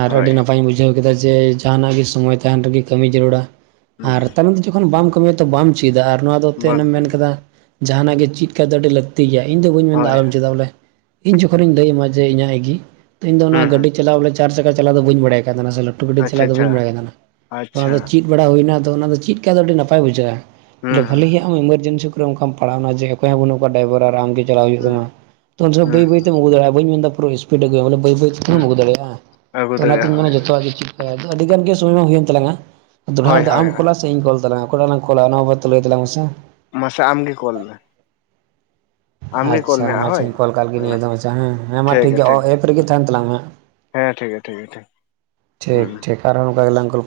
ᱟᱨ ᱟᱹᱰᱤ ᱦᱳᱭ ᱱᱟᱯᱟᱭᱤᱧ ᱵᱩᱡ ᱵᱩᱡᱷᱟᱹᱣ ᱠᱮᱫᱟ ᱡᱮ ᱡᱟᱦᱟᱱᱟᱜ ᱜᱮ ᱥᱚᱢᱚᱭ ᱛᱟᱦᱮᱱ ᱨᱮᱜᱮ ᱠᱟᱹᱢᱤ ᱡᱟᱹᱨᱩᱲᱟ ᱦᱩᱸ ᱟᱨ ᱛᱟᱭᱢ ᱛᱮ ᱡᱚᱠᱷᱚᱱ ᱵᱟᱢ ᱠᱟᱹᱼᱼ ᱠᱟᱹᱢᱤᱭᱟ ᱛᱚ ᱵᱟᱢ ᱪᱮᱫᱟ ᱟᱨ ᱱᱚᱣᱟ ᱫᱚ ᱮᱢ ᱵᱟᱝ ᱢᱮᱱ ᱟᱠᱟᱫᱟ ᱡᱟᱦᱟᱱᱟᱜ ᱜᱮ ᱪᱮᱫ ᱠᱷᱟᱡ ᱫᱚ ᱟᱹᱰᱤ ᱞᱟᱠᱛᱤ ᱜᱮᱭᱟ ᱤᱧᱫᱚ ᱵᱟᱹᱧ ᱢᱮᱱᱫᱟ ᱦᱳᱭ ᱟᱞᱚᱢ ᱪᱮᱫᱟᱜᱴ ᱵᱚᱞᱮ ᱤᱧ ᱡᱚᱠᱷᱚᱱᱤᱧ ᱞᱟᱹᱭ ᱟᱢᱟ ᱡᱮ ᱤᱧᱟᱹᱜ ᱜᱤ ᱤᱧ ᱫᱚ ᱚᱱᱟ ᱦᱩᱸ ᱦᱩᱸ ᱜᱟᱹᱰᱤ ᱪᱟᱞᱟᱣ ᱵᱚᱞᱮ ᱪᱟᱨ ᱪᱟᱠᱟ ᱪᱟᱞᱟᱣ ᱫᱚ ᱵᱟᱹᱧ ᱵᱟᱲᱟᱭ ᱠᱟᱱ ᱛᱟᱦᱮᱱᱟ ᱟᱥᱚᱞᱮ ᱞᱟᱹᱴᱩ ᱜᱟᱹᱰᱤ ᱟᱪᱪᱷᱟ ᱪᱟᱞᱟᱜ ᱫᱚ ᱟᱪᱪᱷᱟ ᱵᱟᱹᱧ ᱵᱟᱲᱟᱭ ᱠᱟᱱ ᱛᱟᱦᱮᱱᱟ ᱟᱪᱪᱷᱟ ᱚᱱᱟᱫᱚ ᱪᱮᱫ ᱵᱟᱲᱟ ᱦᱩᱭᱱᱟ ᱟᱫᱚ ᱚᱱᱟ ᱫᱚ ᱪᱮᱫ ᱠᱟ ᱫᱚ ᱟᱹᱰᱤ ᱱᱟᱯᱟᱭ ᱵᱩᱡᱷᱟᱹᱜ-ᱟ ᱦᱩᱸ ᱵᱚᱞᱮ ᱵᱷᱟᱞᱮ ᱦᱩᱸ ᱜᱮ ᱮᱢᱟᱨᱡᱮᱱᱥᱤ ᱠᱚᱨᱮ ᱚᱱᱠᱟᱢ ᱯᱟᱲᱟᱣᱱᱟ ᱡᱮ ᱚᱠᱚᱭ ᱦᱚᱸ ᱵᱟᱹᱱᱩᱜ ᱠᱚᱣᱟ ᱰᱟᱭᱵᱷᱟᱨ ᱟᱨ ᱟᱢᱜᱮ ᱪᱟᱞᱟᱣ ᱦᱩᱭᱩᱜ ᱦᱩᱸ ᱛᱟᱢᱟ ᱦᱩᱸ ᱵᱟᱹᱭ ᱵᱟᱹᱭ ᱦᱩᱸ ᱛᱮᱢ ᱟᱹᱜᱩ ᱫᱟᱲᱮᱭᱟᱜᱼᱟ ᱵᱟᱹᱧ ᱢᱮᱱᱫᱟ ᱯᱩᱨᱟᱹ ᱤᱥᱯᱤᱰ ᱟᱜᱩᱭ ᱢᱮ ᱵᱚᱞᱮ ᱵᱟᱹᱭ ᱵᱟᱹᱭ ᱦᱩᱸ ᱛᱚᱢ ᱟᱹᱜᱩ ᱫᱟᱲᱮᱭᱟᱜ-ᱟ ᱟᱹᱜᱩ ᱛᱚ ᱫᱟᱲᱮᱭᱟᱜᱼᱟ ᱚᱱᱟᱛᱤᱧ ᱢᱮᱱᱟ ᱦᱳᱭ ᱡᱚᱛᱚᱣᱟᱜ ᱜᱮ ᱪᱮᱫ ᱠᱟᱭᱟ ᱟᱹᱰᱤ ᱜᱟᱱ ᱜᱮ ᱥᱚᱢᱚᱭ ᱢᱟ ᱦᱩᱭᱮᱱ ᱛᱟᱞᱟᱝᱟ ᱫᱚᱲᱦᱟ ᱦᱳᱭ ᱨᱮᱫᱚ ᱦᱳᱭ ᱟᱢ ᱦᱳᱭ ᱠᱚᱞᱟ ᱥᱮ ᱤᱧ ᱠᱚᱞ ᱛᱟᱞᱟᱝ-ᱟ ᱚᱠᱚᱭ ᱞᱟᱦᱟ ᱠᱚᱞᱟ ᱚᱱᱟ ᱞᱟᱦᱟ ᱞᱟᱹᱭ ᱛᱟᱞᱟᱝ ᱢᱮᱥᱮ ᱢᱟᱥᱮ ᱟᱢᱜᱮ ᱠᱚᱞ ᱢᱮ ᱟᱢᱜᱮ ᱠᱚᱞ ᱟᱪᱪᱷᱟ ᱢᱮ ᱢᱟ ᱦᱳᱭ ᱟᱪᱪᱷᱟᱧ ᱠᱚᱞ ᱠᱟᱜ ᱞᱮᱜᱮ ᱦᱮᱸ ᱱᱤᱭᱟᱹ ᱫᱚ ᱟᱪᱪᱷᱟ ᱦᱮᱸ ᱦᱮᱸ ᱢᱟ ᱴᱷᱤᱠ ᱜᱮᱭᱟ ᱮᱯ ᱨᱮᱜᱮ ᱛᱟᱦᱮᱱ ᱛᱟᱞᱟᱝ ᱢᱮ ᱦᱮᱸ ᱦᱮᱸ ᱴᱷᱤᱠ ᱜᱮᱭᱟ ᱴᱷᱤᱠ ᱜᱮᱭᱟ ᱴᱷᱤᱠ ᱦᱩᱸ ᱴᱷᱤᱠ ᱴᱷᱤᱠ ᱟᱨᱦᱚ ᱚᱱᱠᱟ ᱜᱮᱞᱟᱝ ᱜᱚᱞᱯᱚᱼᱼ